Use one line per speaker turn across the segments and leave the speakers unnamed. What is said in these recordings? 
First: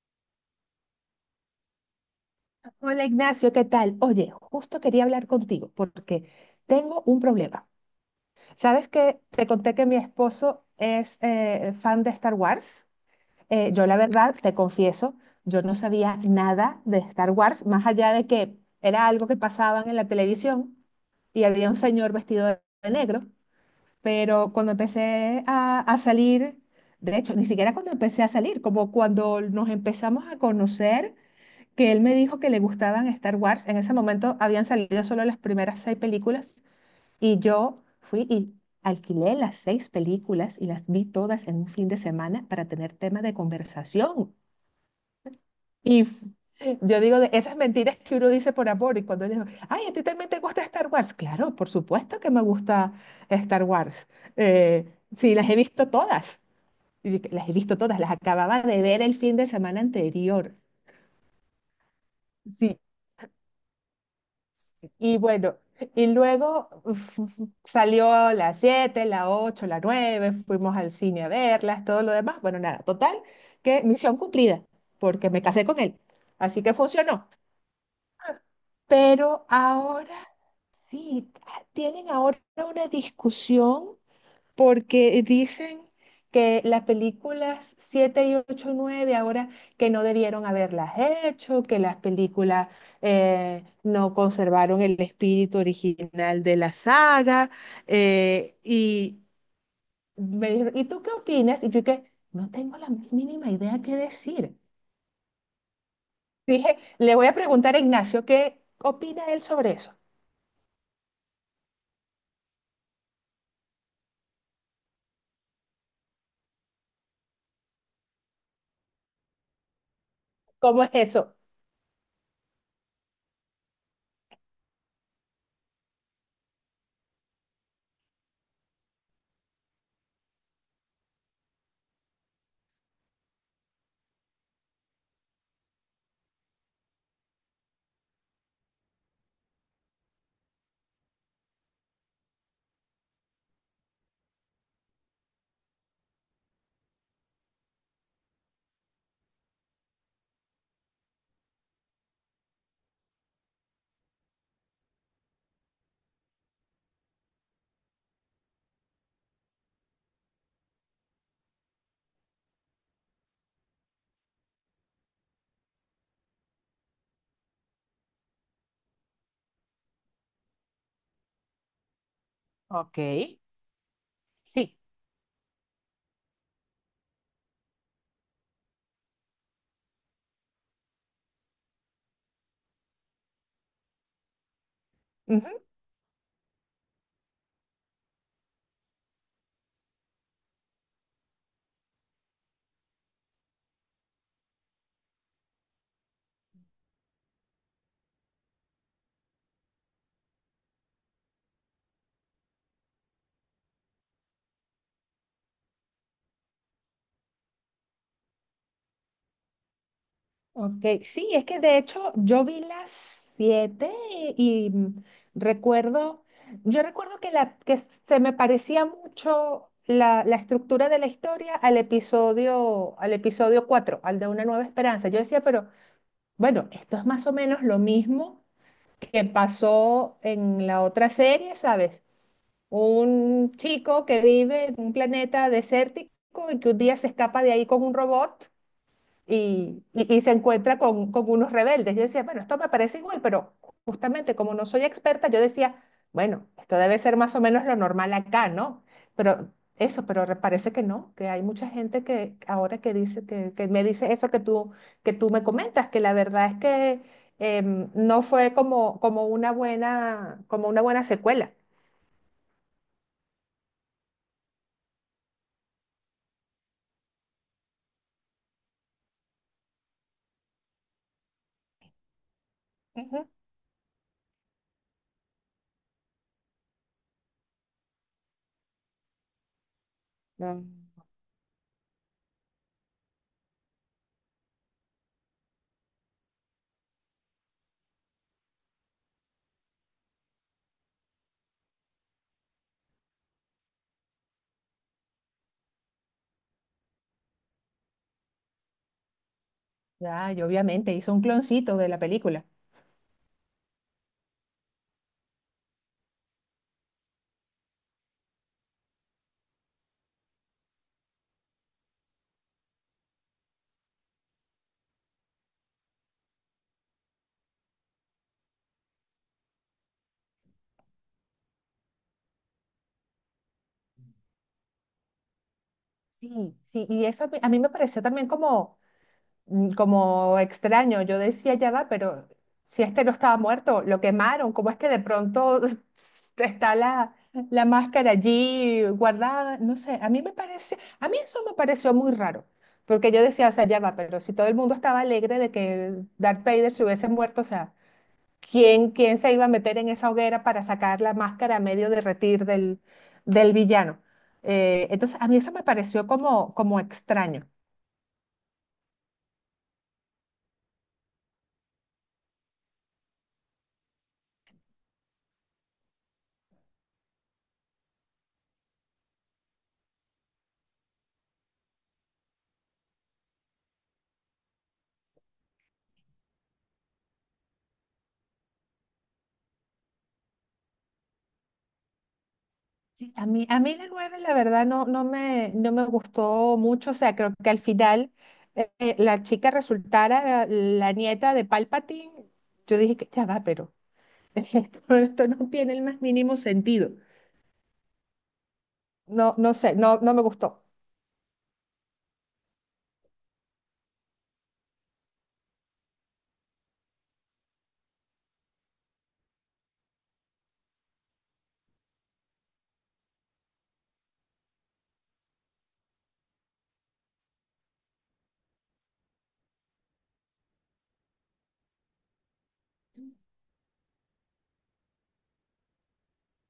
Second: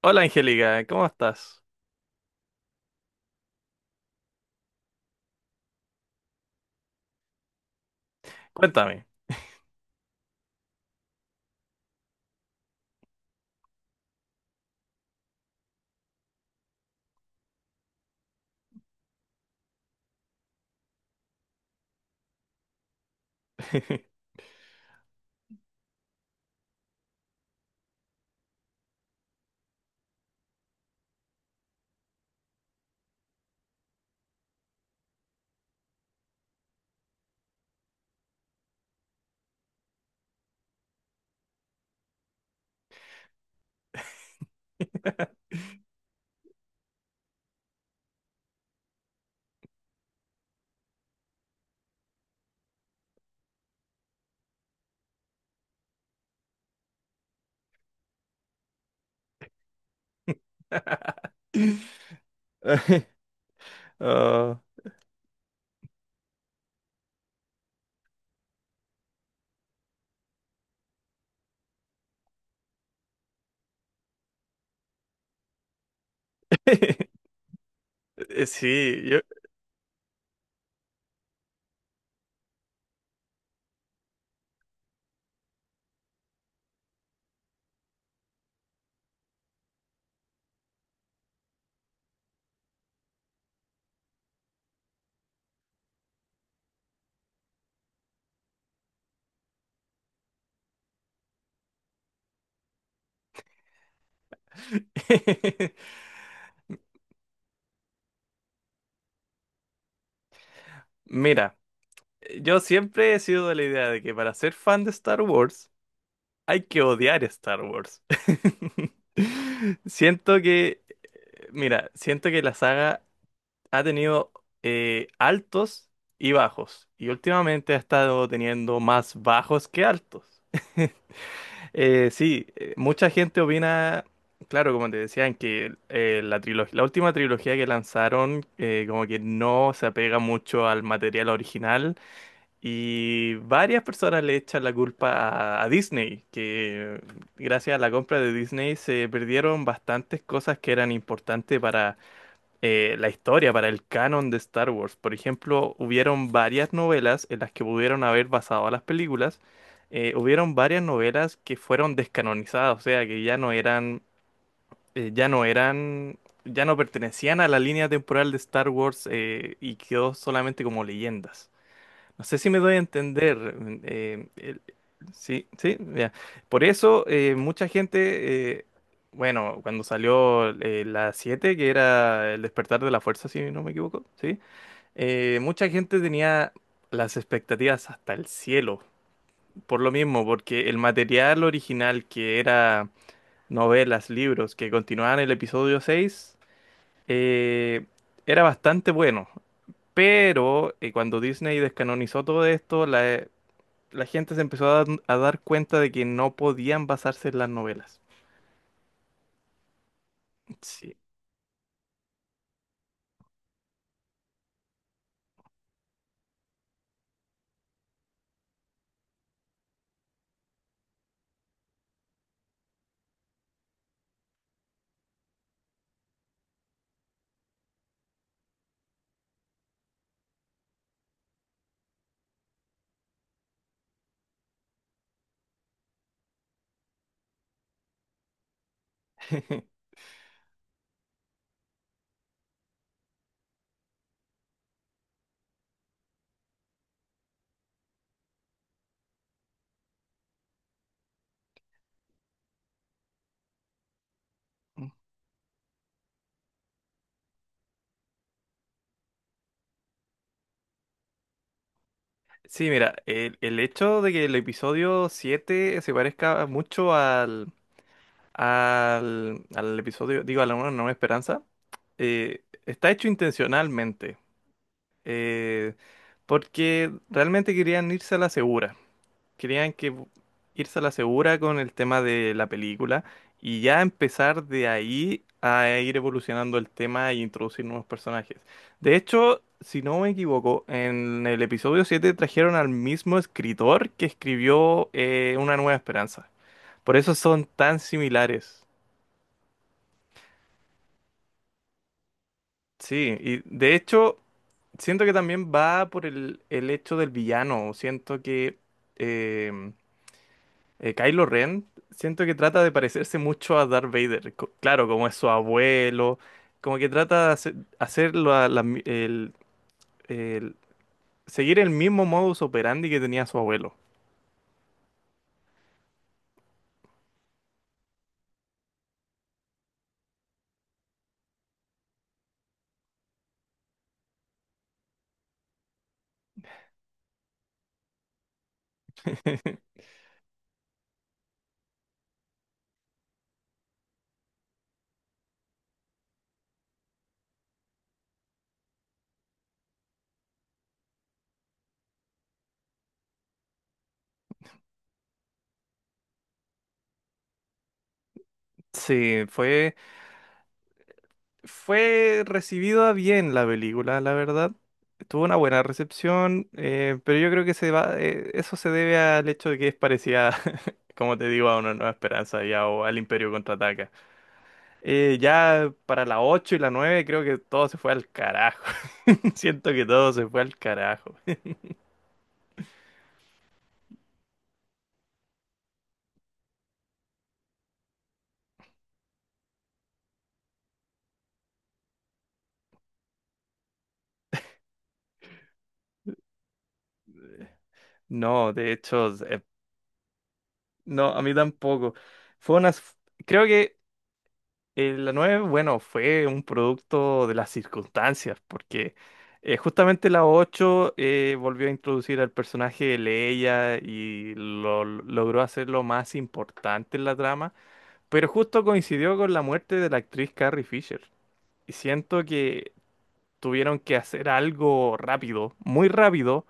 Hola Angélica, ¿cómo estás?
Hola Ignacio, ¿qué tal? Oye, justo quería hablar contigo porque tengo un problema. ¿Sabes
Cuéntame.
que te conté que mi esposo es fan de Star Wars? Yo la verdad, te confieso, yo no sabía nada de Star Wars, más allá de que era algo que pasaban en la televisión y había un señor vestido de negro, pero cuando empecé a salir, de hecho, ni siquiera cuando empecé a salir, como cuando nos empezamos a conocer que él me dijo que le gustaban Star Wars. En ese momento habían salido solo las primeras seis películas y yo fui y alquilé las seis películas y las vi todas en un fin de semana para tener tema de conversación. Y yo digo de esas mentiras que uno dice por amor y cuando digo, ay, ¿a ti también te gusta Star Wars? Claro, por supuesto que me gusta Star Wars. Eh, sí, las he visto todas. Y yo, las he visto todas, las acababa de ver el fin de semana anterior. Sí.
Oh.
Y bueno, y luego uf, uf, salió a las siete, las ocho, las nueve, fuimos al cine a verlas, todo lo demás. Bueno, nada, total, que misión cumplida, porque me casé con él. Así que funcionó.
Sí, yo...
Pero ahora sí, tienen ahora una discusión porque dicen que las películas 7 y 8 y nueve ahora que no debieron haberlas hecho, que las películas no conservaron el espíritu original de la saga. Y me dijeron, ¿y tú qué opinas? Y yo que no tengo la más mínima idea qué decir. Dije, le voy a preguntar a Ignacio qué opina él sobre eso.
Mira, yo siempre he sido de la idea de que para ser fan de Star Wars hay que odiar Star Wars. Siento
¿Cómo
que,
es eso?
mira, siento que la saga ha tenido altos y bajos. Y últimamente ha estado teniendo más bajos que altos. Sí, mucha gente opina, claro, como te decían, que la última trilogía que lanzaron como que no se apega mucho al material original y varias personas le echan la culpa a Disney, que gracias a la compra de Disney se perdieron bastantes cosas que eran importantes la historia para el canon de Star Wars. Por ejemplo, hubieron varias novelas en las que pudieron haber basado a las películas. Eh, hubieron varias novelas que fueron descanonizadas, o sea, que eh, ya no eran, ya no pertenecían a la línea temporal de Star Wars y quedó solamente como leyendas. No sé si me doy a
Ok,
entender. eh, el-
sí.
sí, sí, ya. Por eso mucha gente, bueno, cuando salió la 7, que era el despertar de la fuerza, si no me equivoco, sí, mucha gente tenía las expectativas hasta el cielo, por lo mismo, porque el material original, que era novelas, libros, que continuaban el episodio 6, eh, era bastante bueno. Pero cuando Disney descanonizó todo esto, la gente se empezó a, dar cuenta de que no podían basarse en las novelas. Sí.
Ok, sí, es que de hecho yo vi las siete y, recuerdo, yo recuerdo que, que se me parecía mucho la estructura de la historia al episodio 4, al de Una Nueva Esperanza. Yo decía, pero bueno, esto es más o menos lo mismo que pasó en la otra serie, ¿sabes? Un chico que vive en un planeta desértico y que un día se escapa de ahí con un robot y, y- y se encuentra con unos rebeldes. Yo decía, bueno, esto me parece igual, pero justamente como no soy experta, yo decía, bueno, esto debe ser más o menos lo normal acá, ¿no? Pero pero parece que no, que hay mucha gente que ahora que dice, que me dice eso que tú me comentas, que la verdad es que no fue como, como una buena secuela.
Sí, mira, el hecho de que el episodio 7 se parezca mucho al episodio, digo, a la Una Nueva Esperanza, está hecho
Ujú.
intencionalmente, eh, porque realmente querían irse a la segura. Querían que
No.
Irse a la segura con el tema de la película y ya empezar de ahí a ir evolucionando el tema e introducir nuevos personajes. De hecho, si no me equivoco, en el episodio 7 trajeron al mismo escritor que escribió, Una Nueva Esperanza. Por eso son tan similares.
Ya, y obviamente hizo un cloncito de la película.
Sí, y de hecho, siento que también va por el hecho del villano. Siento que... em, Kylo Ren, siento que trata de parecerse mucho a Darth Vader. Claro, como es su abuelo, como que trata de hacer, hacer la- la mi- el- seguir el mismo modus operandi que tenía su abuelo.
Sí, sí, y eso a mí me pareció también como extraño. Yo decía, ya va, pero si este no estaba muerto, lo quemaron, ¿cómo es que de pronto está la, la máscara allí guardada? No sé, a mí me pareció, a mí eso me pareció muy raro, porque yo decía, o sea, ya va, pero si todo el mundo estaba alegre de que Darth Vader se hubiese muerto, o sea, ¿quién, quién se iba a meter en esa hoguera para sacar la máscara a medio derretir del, del villano? Entonces, a mí eso me pareció como extraño.
Sí, fue, Fue recibida bien la película, la verdad. Tuvo una buena recepción, pero yo creo que se va, eso se debe al hecho de que es parecida, como te digo, a Una Nueva Esperanza ya, o al Imperio Contraataca. Ya para las 8 y las 9 creo que todo se fue al carajo. Siento que todo se fue al carajo.
A mí la nueve, la verdad, no, no me gustó mucho. O sea, creo que al final la chica resultara la, la nieta de Palpatine. Yo dije que ya va, pero esto no tiene el más mínimo sentido.
No, de hecho,
No, no sé, no me gustó.
no, a mí tampoco. Fue una, Creo que la 9, bueno, fue un producto de las circunstancias, porque justamente la 8, volvió a introducir al personaje de Leia y lo, logró hacerlo más importante en la trama, pero justo coincidió con la muerte de la actriz Carrie Fisher. Y siento que tuvieron que hacer algo rápido, muy rápido,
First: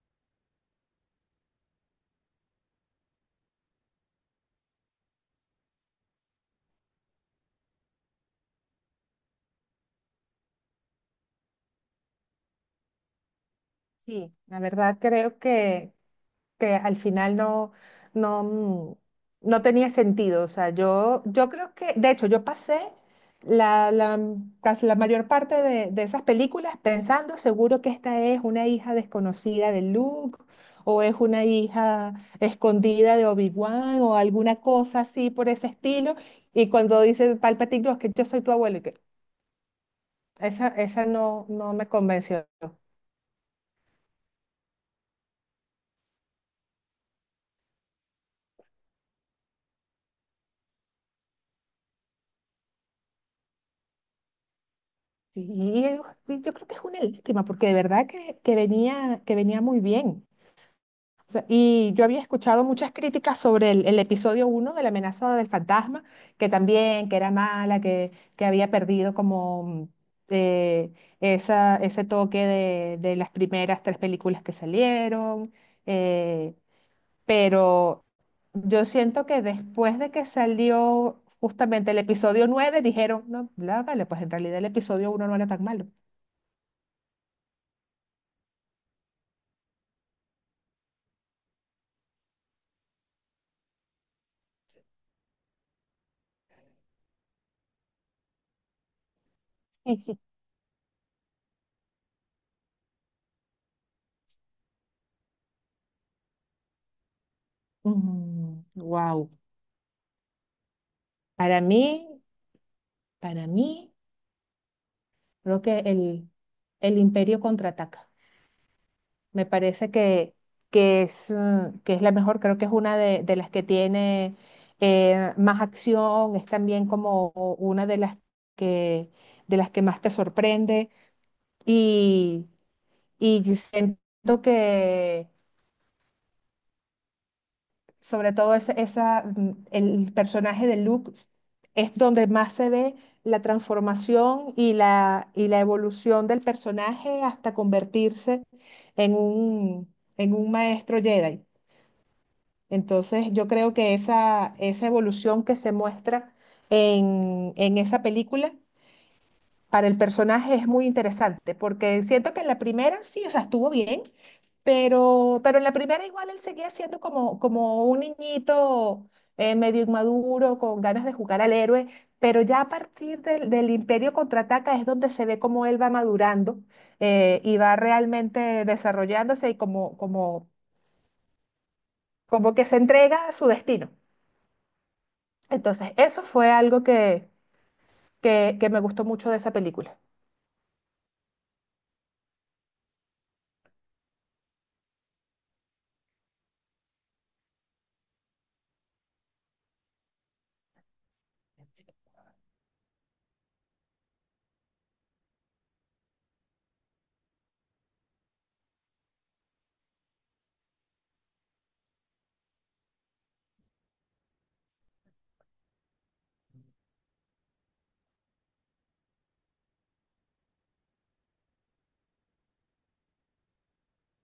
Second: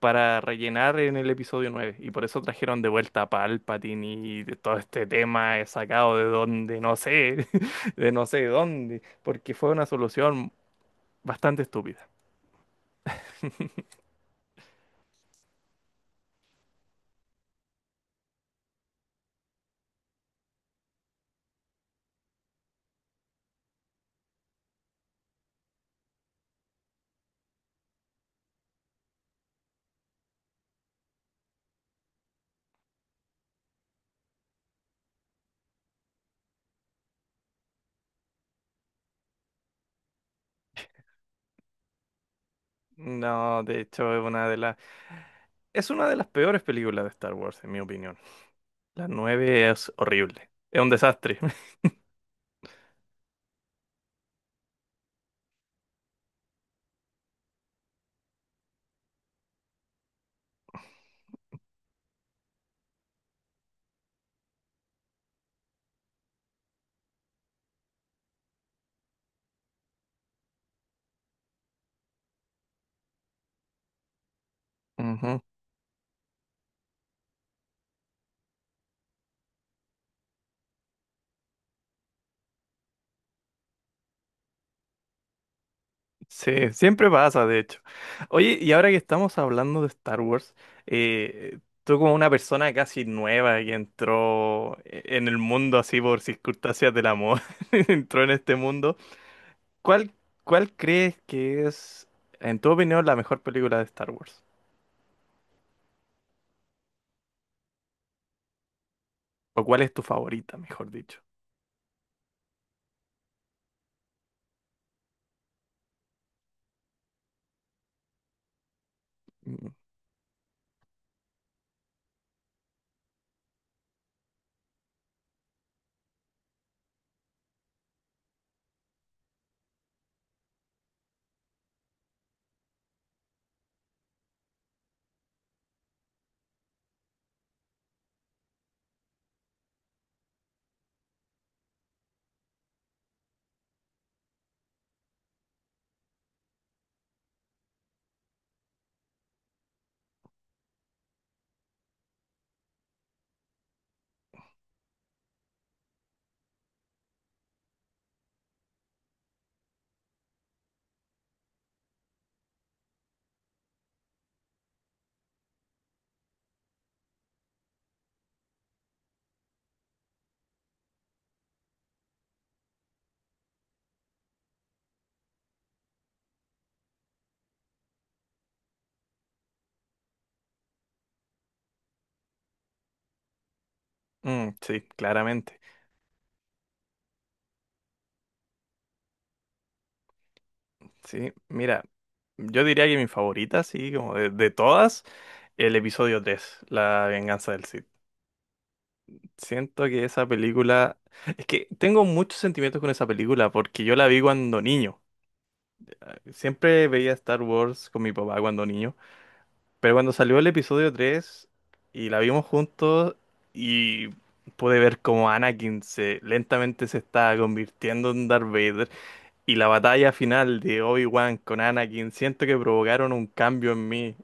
para rellenar en el episodio 9. Y por eso trajeron de vuelta a Palpatine y de todo este tema he sacado de donde no sé, de no sé dónde, porque fue una solución bastante estúpida.
Sí, la verdad creo que al final no, mm, no tenía sentido. O sea, yo creo que, de hecho, yo pasé la, casi la mayor parte de esas películas pensando seguro que esta es una hija desconocida de Luke o es una hija escondida de Obi-Wan o alguna cosa así por ese estilo. Y cuando dice Palpatine, "No, es que yo soy tu abuelo", y que esa no, no me convenció.
No, de hecho es una de las... Es una de las peores películas de Star Wars, en mi opinión. La 9 es horrible. Es un desastre.
Sí, yo creo que es una lástima, porque de verdad que venía muy bien. O sea, y yo había escuchado muchas críticas sobre el episodio uno de La Amenaza del Fantasma, que también, que era mala, que había perdido como eh, esa, ese toque de las primeras tres películas que
Ujú.
salieron. eh, pero yo siento que después de que salió justamente el episodio 9 dijeron, no, vale, pues en realidad el episodio uno no era tan malo.
Sí, siempre pasa, de hecho. Oye, y ahora que estamos hablando de Star Wars, tú como una persona casi nueva que entró en el mundo así por circunstancias del amor, entró en este mundo, ¿cuál, ¿cuál crees que es, en tu opinión, la mejor película de Star Wars?
Wow.
¿O cuál es tu favorita, mejor dicho?
Para mí, para mí, creo que el Imperio Contraataca. Me
Mm,
parece que es la mejor, creo que es una de las que tiene más acción, es también como una que, de las que más te sorprende. Y, y siento que sobre todo esa, el personaje de Luke es donde más se ve la transformación y la evolución del personaje hasta convertirse en un maestro Jedi. Entonces yo creo que esa evolución que se muestra en esa película para el personaje es muy interesante, porque siento que en la primera sí, o sea, estuvo bien, pero en la primera igual él seguía siendo como, como un niñito medio inmaduro, con ganas de jugar al héroe, pero ya a partir del, del Imperio Contraataca es donde se ve cómo él va madurando, y va realmente desarrollándose y como que se entrega a su destino.
mm, sí, claramente.
Entonces, eso fue algo que me gustó mucho de esa película.
Sí, mira, yo diría que mi favorita, sí, como de todas, el episodio 3, La Venganza del Sith. Siento que esa película... Es que tengo muchos sentimientos con esa película porque yo la vi cuando niño. Ah, siempre veía Star Wars con mi papá cuando niño. Pero cuando salió el episodio 3 y la vimos juntos, y pude ver cómo Anakin se, lentamente se está convirtiendo en Darth Vader. Y la batalla final de Obi-Wan con Anakin, siento que provocaron un cambio en mí.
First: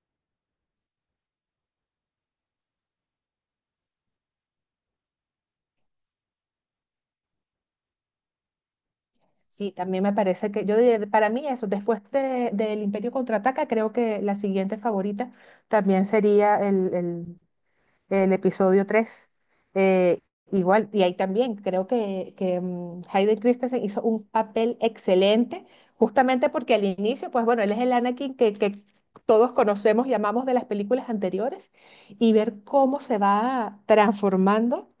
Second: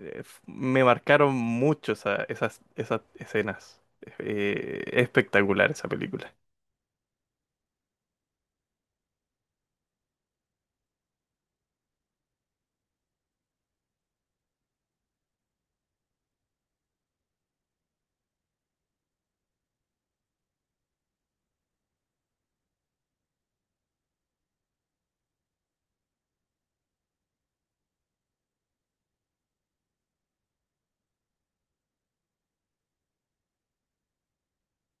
Me marcaron mucho esas, esas escenas. Es espectacular esa película.
Sí, también me parece que yo diría, para mí eso, después del Imperio Contraataca, creo que la siguiente favorita también sería el episodio 3 eh, igual, y ahí también creo que Hayden Christensen hizo un papel excelente, justamente porque al inicio, pues bueno, él es el Anakin que todos conocemos y amamos de las películas anteriores, y ver cómo se va transformando,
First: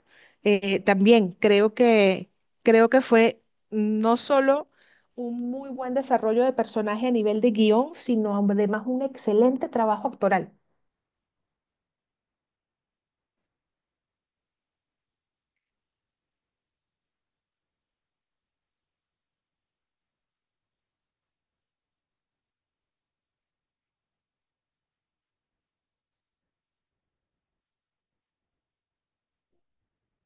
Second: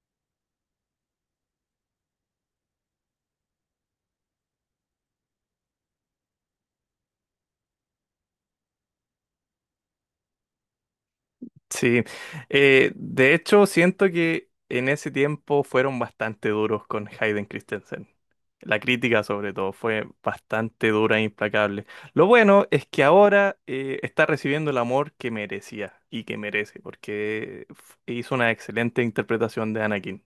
también creo que fue no solo un muy buen desarrollo de personaje a nivel de guión, sino además un excelente trabajo actoral.
Sí, de hecho siento que en ese tiempo fueron bastante duros con Hayden Christensen. La crítica sobre todo fue bastante dura e implacable. Lo bueno es que ahora, está recibiendo el amor que merecía y que merece, porque hizo una excelente interpretación de Anakin.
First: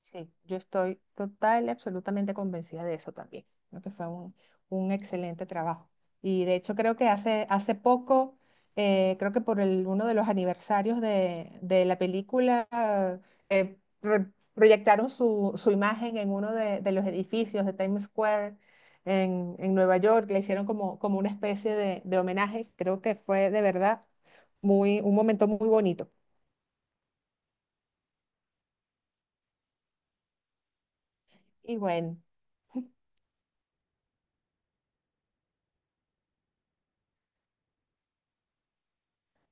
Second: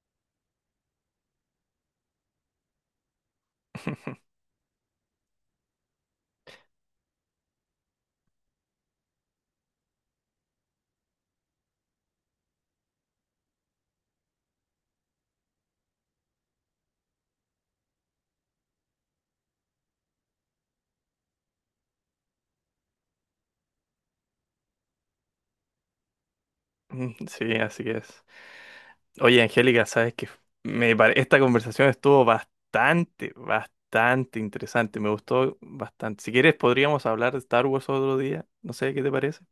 Sí, yo estoy total y absolutamente convencida de eso también. Creo que fue un excelente trabajo. Y de hecho creo que hace, hace poco, creo que por uno de los aniversarios de la película, eh, pro- proyectaron su, su imagen en uno de los edificios de Times Square en Nueva York. Le hicieron como, como una especie de homenaje. Creo que fue de verdad un momento muy bonito.
Mm, sí, así es. Oye, Angélica, sabes que esta
Y
conversación
bueno,
estuvo bastante, bastante interesante. Me gustó bastante. Si quieres, podríamos hablar de Star Wars otro día. No sé qué te parece.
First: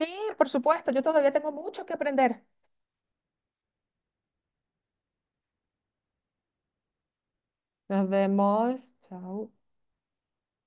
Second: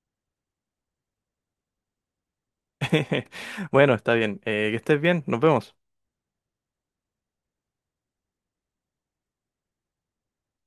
sí, por supuesto, yo todavía tengo mucho que aprender.
Bueno, está bien. Que estés bien. Nos vemos.
Nos vemos. Chao.